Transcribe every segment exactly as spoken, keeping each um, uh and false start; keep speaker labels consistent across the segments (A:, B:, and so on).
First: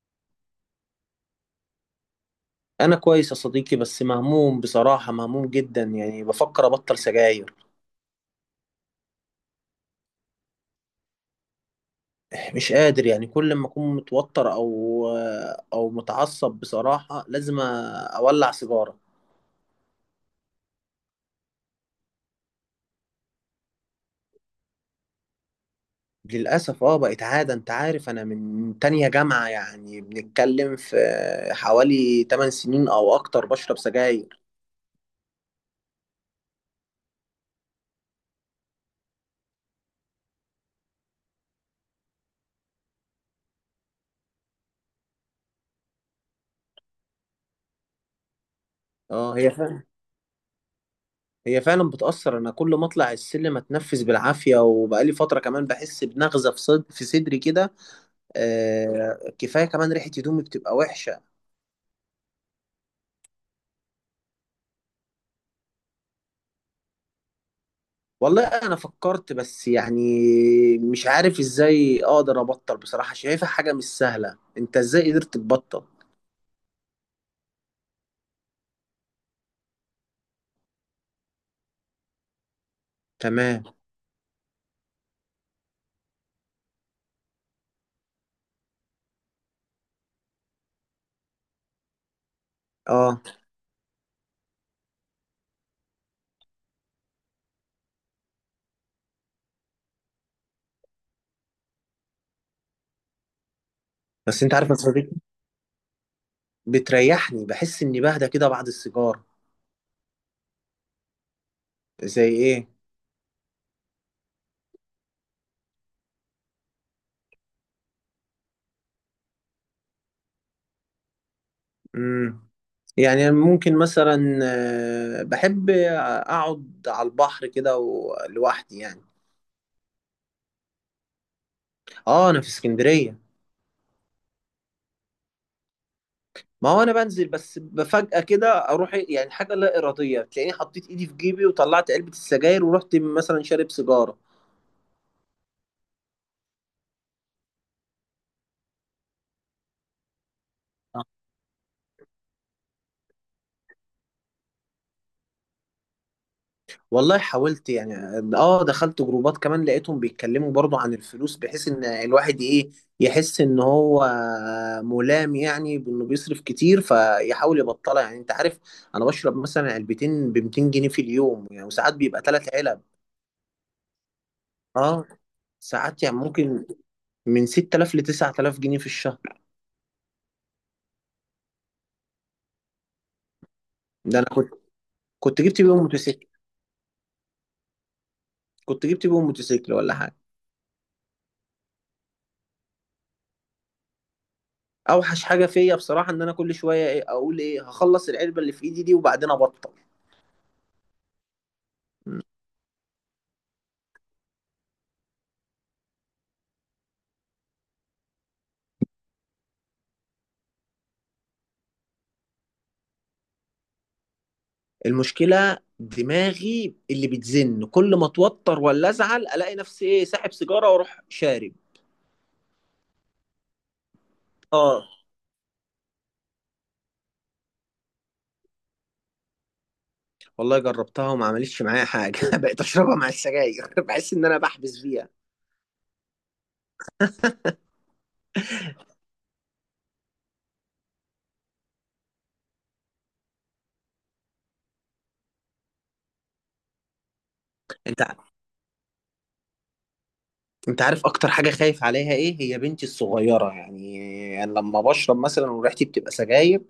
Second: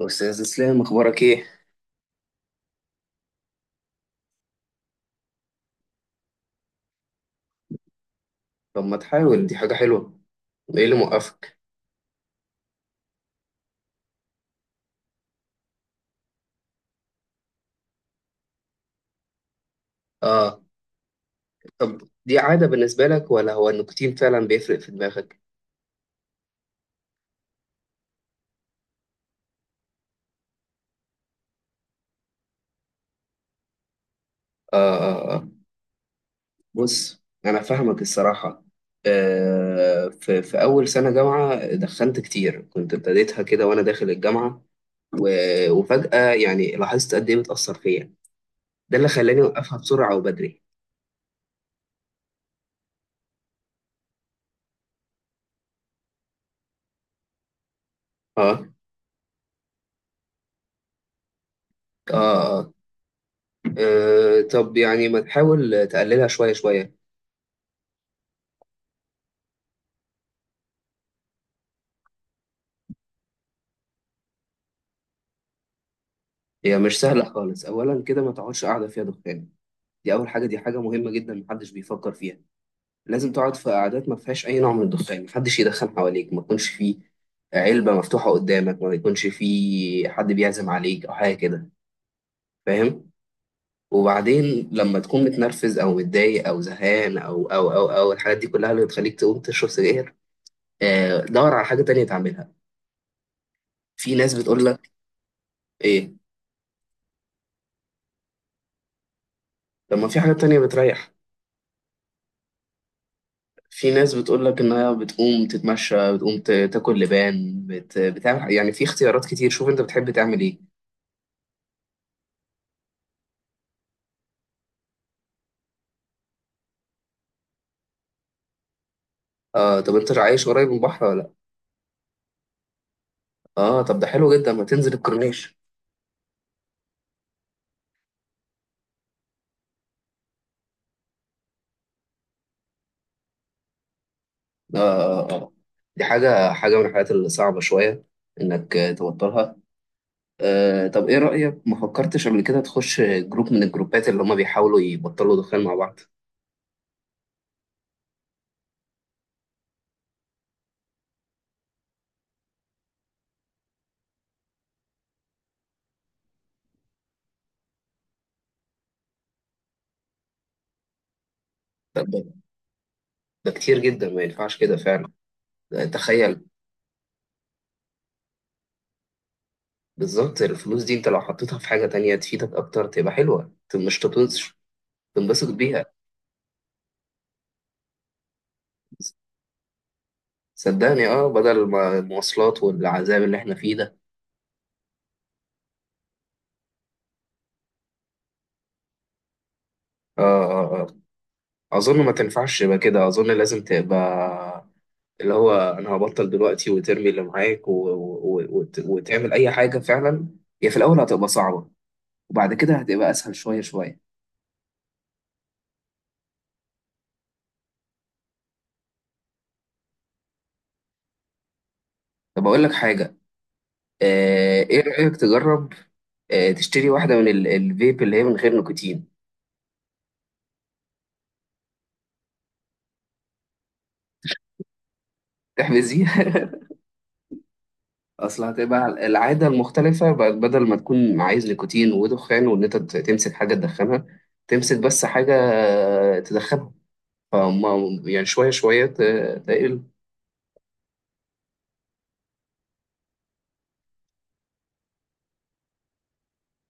A: أستاذ إسلام، أخبارك إيه؟
B: انا كويس يا صديقي، بس مهموم بصراحة، مهموم جدا. يعني بفكر ابطل سجاير.
A: طب ما تحاول، دي حاجة حلوة، إيه اللي موقفك؟
B: مش قادر، يعني كل ما اكون متوتر او او متعصب بصراحة لازم اولع سيجارة.
A: آه. طب دي عادة بالنسبة لك ولا هو النيكوتين فعلا بيفرق في دماغك؟
B: للأسف اه، بقت عادة. انت عارف، انا من تانية جامعة، يعني بنتكلم في حوالي ثمانية سنين او اكتر بشرب سجاير.
A: آه، آه، آه. بص أنا فاهمك الصراحة. آه في, في أول سنة جامعة دخنت كتير، كنت ابتديتها كده وأنا داخل الجامعة و... وفجأة يعني لاحظت قد إيه بتأثر فيا. ده اللي
B: اه،
A: خلاني
B: هي
A: أوقفها
B: فعلا
A: بسرعة وبدري.
B: هي فعلا بتأثر. انا كل ما اطلع السلم اتنفس بالعافية، وبقالي فترة كمان بحس بنغزة في صد... في صدري كده.
A: آه،
B: آه، كفايه كمان، ريحه هدومي بتبقى وحشه.
A: آه، آه، آه. طب يعني ما تحاول تقللها شوية شوية.
B: والله انا فكرت، بس يعني مش عارف ازاي اقدر ابطل بصراحه، شايفها حاجه مش سهله. انت ازاي قدرت تبطل؟
A: هي مش سهلة خالص. أولا كده ما تقعدش قاعدة فيها دخان، دي أول حاجة، دي حاجة مهمة جدا محدش بيفكر فيها. لازم تقعد في
B: تمام.
A: قعدات ما فيهاش أي نوع من الدخان، محدش يدخن حواليك، ما يكونش فيه علبة مفتوحة قدامك، ما يكونش فيه حد بيعزم عليك أو حاجة كده. فاهم؟
B: اه
A: وبعدين لما تكون متنرفز أو متضايق أو زهقان أو أو أو أو الحاجات دي كلها اللي بتخليك تقوم تشرب سجاير، آه، دور على حاجة تانية تعملها. في ناس
B: بس انت
A: بتقول
B: عارف يا
A: لك.
B: صديقي،
A: إيه؟
B: بتريحني، بحس اني بهدى كده بعد السيجار.
A: طب ما في حاجة تانية بتريح؟
B: زي ايه؟
A: في ناس بتقول لك ان هي بتقوم تتمشى، بتقوم ت- تاكل لبان، بت... بتعمل، يعني في اختيارات كتير، شوف انت بتحب تعمل ايه.
B: امم يعني ممكن مثلا، آه، بحب اقعد على البحر كده و- لوحدي يعني.
A: آه، طب انت عايش قريب من البحر ولا لا؟
B: اه انا في اسكندريه.
A: اه، طب ده حلو جدا، ما تنزل الكورنيش.
B: ما هو انا بنزل، بس فجأة كده اروح إيه، يعني حاجة لا ارادية، تلاقيني حطيت ايدي في جيبي وطلعت علبة السجاير ورحت مثلا شارب سيجارة.
A: آه، آه، آه. دي حاجة، حاجة من الحاجات الصعبة شوية، انك آه، توترها. آه
B: آه.
A: طب ايه رأيك، ما فكرتش قبل كده تخش جروب من الجروبات اللي هما بيحاولوا يبطلوا دخان مع بعض؟
B: والله حاولت يعني، اه دخلت جروبات كمان، لقيتهم بيتكلموا برضو عن الفلوس، بحيث ان الواحد ايه، يحس ان هو ملام، يعني بانه بيصرف كتير فيحاول يبطلها. يعني انت عارف، انا بشرب مثلا علبتين ب ميتين جنيه في اليوم يعني، وساعات
A: ده,
B: بيبقى
A: ده
B: ثلاث علب.
A: ده كتير جدا، ما ينفعش كده
B: اه.
A: فعلا.
B: ساعات يعني
A: تخيل.
B: ممكن من ستة آلاف ل تسعة آلاف جنيه في الشهر.
A: بالظبط، الفلوس دي انت لو حطيتها في حاجة تانية تفيدك اكتر تبقى حلوة، ت- مش
B: ده انا كنت
A: تطنش،
B: كنت
A: تنبسط
B: جبت بيهم
A: بيها.
B: موتوسيكل كنت جبت بيهم موتوسيكل ولا حاجه.
A: صدقني اه بدل ما المواصلات والعذاب اللي احنا فيه ده.
B: اوحش حاجه فيا بصراحه، ان انا كل شويه ايه، اقول ايه هخلص العلبه اللي في ايدي دي وبعدين ابطل.
A: اه، اه، اه. اظن ما
B: مم.
A: تنفعش يبقى كده، اظن لازم تبقى اللي هو، انا هبطل دلوقتي وترمي اللي معاك و... و... و... وت- وتعمل اي حاجة فعلا. هي في الاول هتبقى صعبة، وبعد كده هتبقى اسهل شوية شوية.
B: المشكله دماغي اللي بتزن، كل ما اتوتر ولا ازعل الاقي نفسي ايه، ساحب سيجاره واروح شارب.
A: طب اقول لك حاجة. آه ايه
B: اه.
A: رأيك تجرب، آه تشتري واحدة من ال... الفيب اللي هي من غير نيكوتين.
B: والله جربتها وما عملتش معايا حاجه بقيت اشربها مع السجاير بحس ان انا بحبس فيها.
A: تحبس دي. اصل هتبقى العاده المختلفه، بقت بدل ما تكون عايز نيكوتين ودخان وان انت ت- تمسك حاجه تدخنها، تمسك بس حاجه تدخنها، فما
B: انت
A: يعني شويه شويه ت- تقل.
B: انت عارف اكتر حاجه خايف عليها ايه، هي بنتي الصغيره يعني. يعني لما بشرب مثلا وريحتي بتبقى سجاير،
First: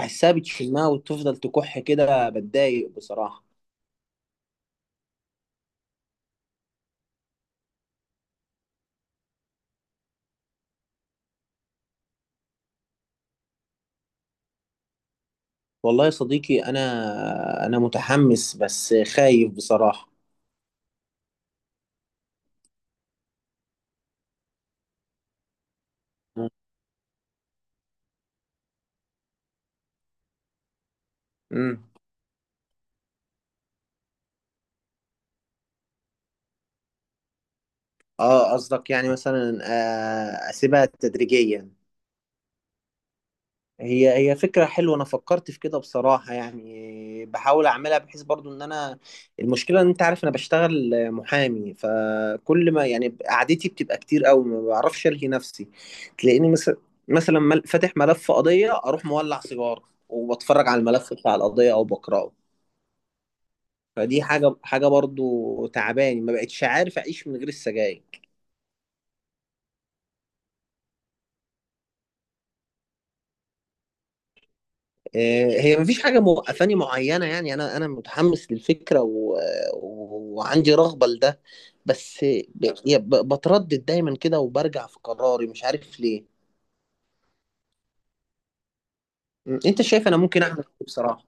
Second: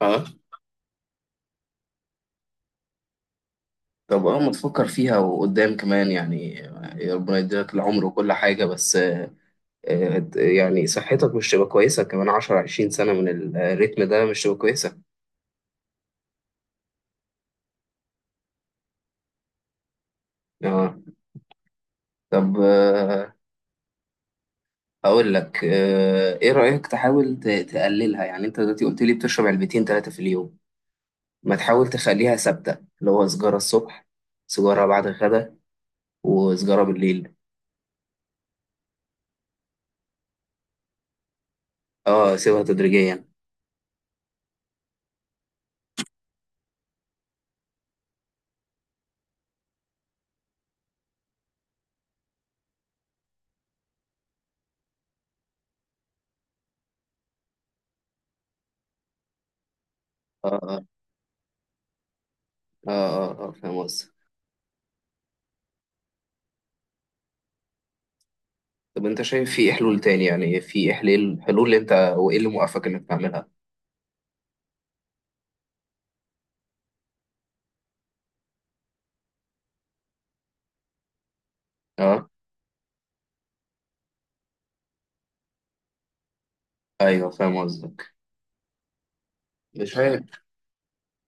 A: اه.
B: بتشمها وتفضل تكح كده، بتضايق بصراحه.
A: طب اه ما تفكر فيها وقدام كمان يعني يعني ربنا يديلك العمر وكل حاجه. بس آه، يعني صحتك مش تبقى كويسه كمان عشرة عشرين سنه من الريتم ده، مش تبقى كويسه.
B: والله يا صديقي انا انا متحمس بس خايف بصراحه.
A: اه. طب آه، اقول لك، آه، ايه رايك تحاول ت- تقللها؟ يعني انت دلوقتي قلت لي بتشرب علبتين ثلاثه في اليوم. ما
B: امم.
A: تحاول تخليها ثابتة، اللي هو سجارة الصبح، سجارة بعد الغدا، وسجارة بالليل.
B: اه قصدك يعني مثلا، آه، اسيبها تدريجيا.
A: اه، سيبها تدريجيا.
B: هي هي فكرة حلوة. أنا فكرت في كده بصراحة، يعني بحاول أعملها بحيث برضو إن أنا... المشكلة إن أنت عارف أنا بشتغل محامي، فكل ما يعني قعدتي بتبقى كتير أوي، ما بعرفش ألهي نفسي. تلاقيني مثلا، مثلا مل- فاتح ملف قضية أروح مولع سيجارة،
A: اه، اه،
B: وبتفرج
A: اه،
B: على الملف بتاع القضية أو بقرأه.
A: اه، آه. فاهم قصدك.
B: فدي حاجة حاجة برضو تعباني، ما بقتش عارف أعيش من غير السجاير.
A: طب انت شايف في حلول تاني؟ يعني في حلول، حلول اللي انت، وايه اللي موقفك انك تعملها؟
B: آه، هي مفيش حاجة موقفاني معينة يعني. أنا أنا متحمس للفكرة، و... و- وعندي رغبة لده. بس
A: اه،
B: ب... يا ب... بتردد دايما كده، وبرجع في قراري مش عارف ليه.
A: ايوه، فاهم قصدك.
B: م، أنت
A: مش
B: شايف أنا
A: عارف،
B: ممكن أعمل إيه بصراحة؟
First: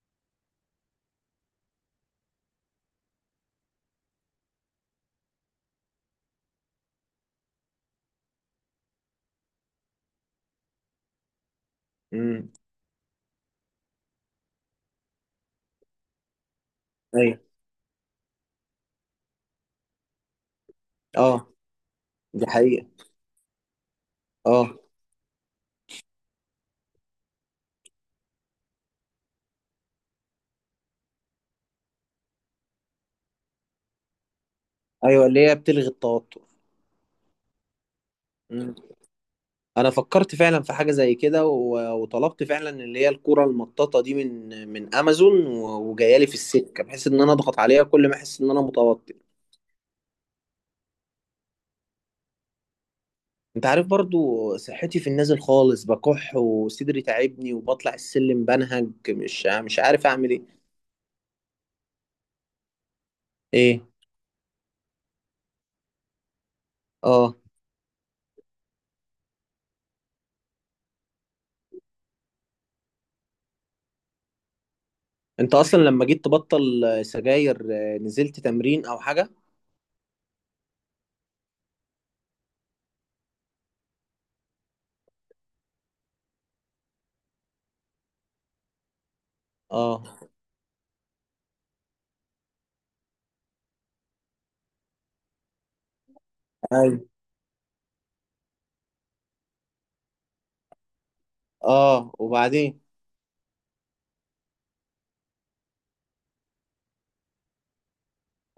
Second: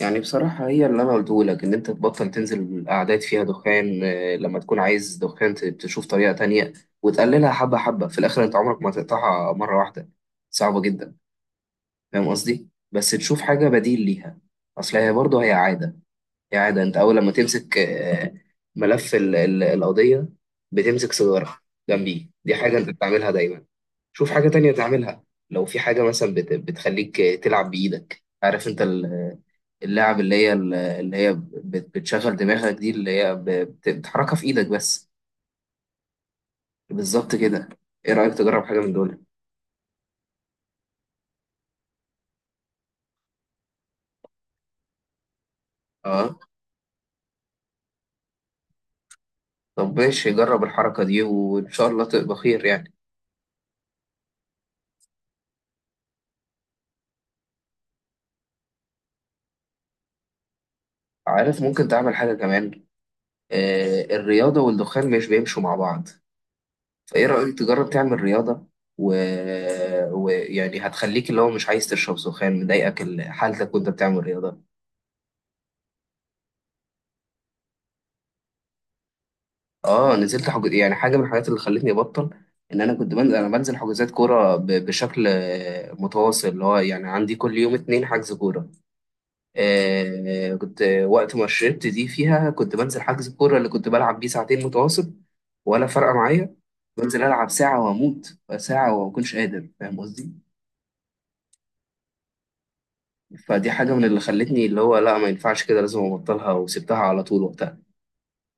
A: يعني بصراحة هي اللي أنا قلته لك، إن أنت تبطل تنزل قعدات فيها دخان، آه، لما تكون عايز دخان ت- تشوف طريقة تانية، وتقللها حبة حبة في الآخر. أنت عمرك ما تقطعها مرة واحدة، صعبة جدا. فاهم
B: امم.
A: قصدي؟ بس تشوف حاجة بديل ليها. اصل هي برضه، هي عادة، هي عادة انت اول لما
B: أيوه.
A: تمسك آه، ملف ال- ال- القضية، بتمسك
B: أه.
A: سيجارة جنبيه.
B: دي
A: دي حاجة
B: حقيقة.
A: انت بتعملها دايما. شوف حاجة تانية
B: أه.
A: تعملها. لو في حاجة مثلا بت- بتخليك تلعب بإيدك، عارف انت ال- اللعب اللي هي ال- اللي هي بت- بتشغل دماغك دي، اللي هي ب- بت- بتحركها في إيدك بس.
B: أيوه، اللي هي بتلغي التوتر.
A: بالظبط كده. ايه رأيك تجرب
B: مم.
A: حاجة من دول؟
B: أنا فكرت فعلا في حاجة زي كده، و... وطلبت فعلا اللي هي الكرة المطاطة دي من من أمازون، و... وجاية لي في
A: اه.
B: السكة بحيث إن أنا أضغط عليها كل ما أحس إن أنا متوتر.
A: طب ماشي، جرب الحركة دي، وان شاء الله تبقى خير يعني.
B: انت عارف برضو، صحتي في النازل خالص، بكح وصدري تعبني وبطلع السلم بنهج، مش مش عارف اعمل ايه.
A: عارف، ممكن تعمل حاجة كمان.
B: ايه؟
A: آه، الرياضة والدخان مش بيمشوا مع بعض. فإيه
B: اه.
A: رأيك تجرب تعمل رياضة و... ويعني هتخليك اللي هو مش عايز تشرب دخان، مضايقك ال- حالتك وأنت بتعمل رياضة.
B: انت اصلا لما جيت تبطل سجاير، آه، نزلت تمرين او حاجة؟
A: اه، نزلت حجز، يعني حاجة من الحاجات اللي خلتني أبطل. إن أنا كنت بنزل أنا بنزل حجوزات كورة ب... بشكل آه، متواصل، اللي هو يعني عندي كل يوم اتنين حجز كورة.
B: اه.
A: آه، كنت وقت ما شربت دي فيها كنت بنزل حجز الكورة اللي كنت بلعب بيه ساعتين متواصل، ولا فارقة معايا.
B: ايوه.
A: بنزل ألعب ساعة وأموت ساعة وما أكونش قادر، فاهم قصدي؟
B: اه، وبعدين؟
A: فدي حاجة من اللي خلتني اللي هو، لا ما ينفعش كده، لازم أبطلها، وسبتها على طول وقتها.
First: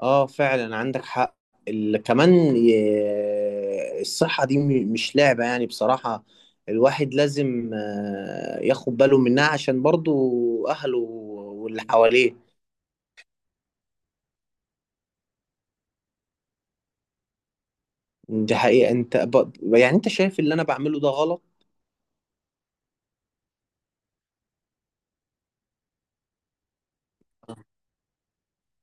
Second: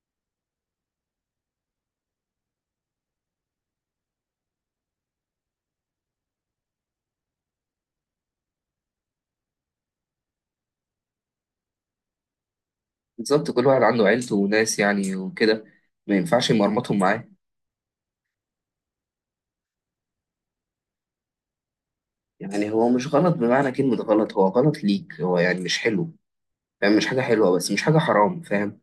B: اه فعلا عندك حق. ال... كمان ي- الصحة دي م- مش لعبة يعني بصراحة. الواحد لازم، آه، ياخد باله منها عشان برضو اهله واللي حواليه.
A: بالظبط. كل واحد عنده عيلته وناس يعني وكده، ما ينفعش يمرمطهم معاه.
B: دي حقيقة. انت ب... يعني انت شايف اللي انا بعمله ده غلط؟
A: يعني هو مش غلط، بمعنى كلمة غلط، هو غلط ليك، هو يعني مش حلو. فاهم؟ مش حاجة حلوة، بس مش حاجة حرام. فاهم؟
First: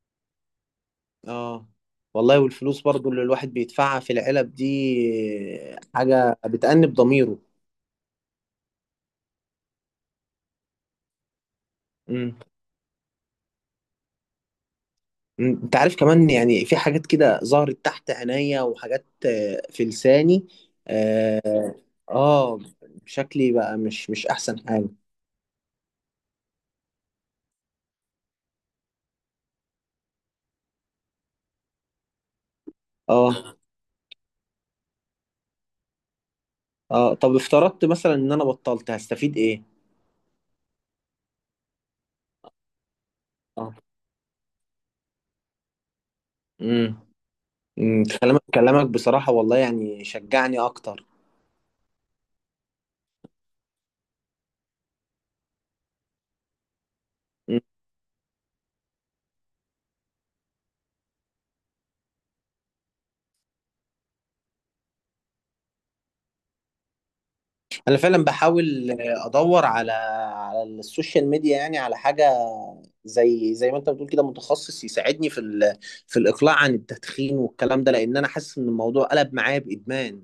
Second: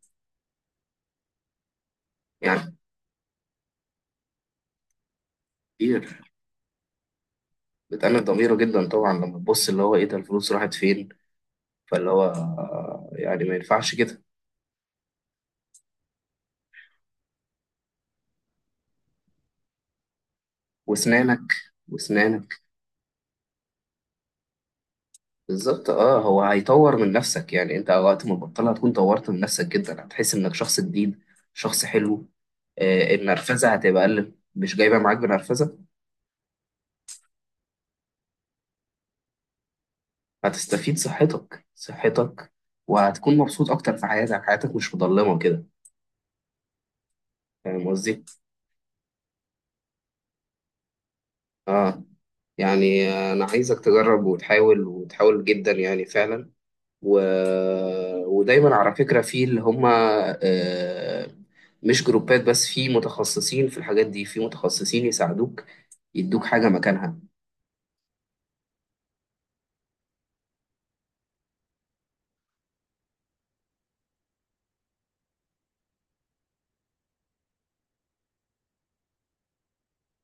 B: اه. والله
A: يعني
B: والفلوس برضو اللي الواحد بيدفعها في العلب دي،
A: كتير.
B: حاجة بتأنب ضميره.
A: بتأنب ضميره جدا طبعا، لما تبص اللي هو ايه ده، الفلوس راحت فين؟ فاللي هو
B: امم.
A: آه، يعني ما ينفعش كده.
B: انت عارف كمان يعني في حاجات كده ظهرت تحت عينيا، وحاجات آه، في لساني.
A: واسنانك.
B: اه.
A: واسنانك.
B: آه، شكلي بقى مش مش احسن حاجة.
A: بالظبط. اه هو هيطور من نفسك، يعني انت وقت ما تبطلها هتكون طورت من نفسك جدا، هتحس انك شخص جديد، شخص حلو. آه،
B: اه،
A: النرفزة هتبقى أقل، مش جايبة معاك بنرفزة.
B: اه. طب افترضت مثلا ان انا بطلت هستفيد ايه؟
A: هتستفيد صحتك، صحتك. وهتكون مبسوط
B: اه.
A: أكتر في حياتك، حياتك مش مضلمة كده.
B: امم.
A: فاهم
B: أمم،
A: قصدي؟
B: كلامك كلامك بصراحة والله يعني شجعني اكتر.
A: آه يعني أنا عايزك تجرب وتحاول، وتحاول جدا يعني فعلا. و... ودايما على فكرة، في اللي هم آه، مش جروبات بس، في متخصصين في الحاجات دي، في متخصصين يساعدوك، يدوك حاجة مكانها.
B: انا فعلا بحاول ادور على على السوشيال ميديا يعني، على حاجه زي زي ما انت بتقول كده، متخصص يساعدني في ال... في الاقلاع عن التدخين والكلام ده، لان انا حاسس ان الموضوع قلب معايا بادمان.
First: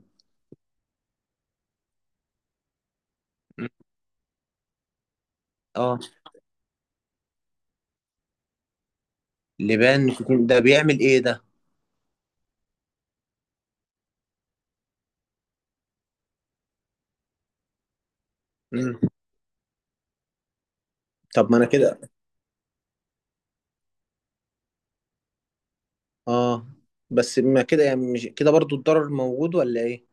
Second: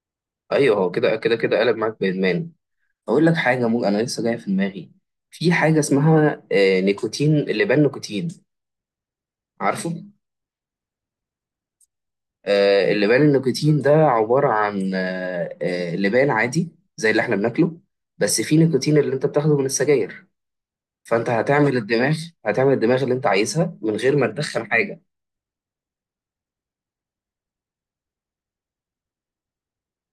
A: أيوه، هو كده، كده، كده، قلب معاك بإدمان. أقول لك حاجة
B: مم.
A: مو أنا لسه جاية في دماغي. في حاجة
B: اه.
A: اسمها آه، نيكوتين اللبان، نيكوتين. عارفه؟
B: لبان نيكوتين، ده بيعمل ايه ده؟
A: آه، اللبان النيكوتين ده عبارة عن آه، آه، لبان عادي زي اللي احنا بناكله، بس فيه نيكوتين
B: مم.
A: اللي انت بتاخده من السجاير. فانت
B: طب ما انا
A: هتعمل
B: كده.
A: الدماغ هتعمل الدماغ اللي انت عايزها من غير ما تدخن حاجه.
B: اه، بس ما كده يعني مش كده برضو الضرر موجود ولا ايه؟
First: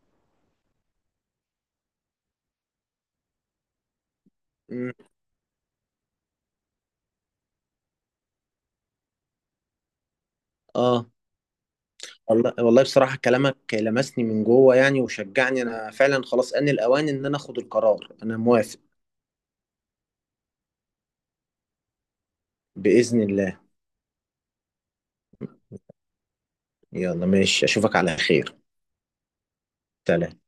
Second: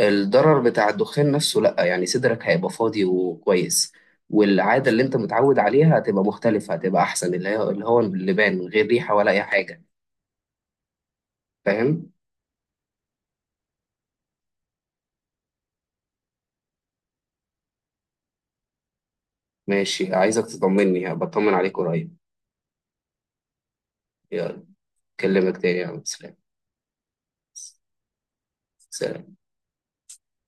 A: الضرر بتاع الدخان نفسه لا، يعني صدرك هيبقى فاضي وكويس، والعاده
B: مم.
A: اللي انت متعود عليها هتبقى مختلفه، هتبقى احسن، اللي هي اللي هو اللبان من غير ريحه ولا اي حاجه.
B: اه
A: فاهم؟
B: والله والله بصراحه كلامك لمسني من جوه يعني، وشجعني. انا فعلا خلاص، ان الاوان ان انا اخد القرار، انا موافق.
A: ماشي، عايزك تطمني، بطمن عليك قريب.
B: باذن الله.
A: يلا، اكلمك تاني يا عم. سلام.
B: يلا ماشي، اشوفك على خير.
A: سلام.
B: سلام.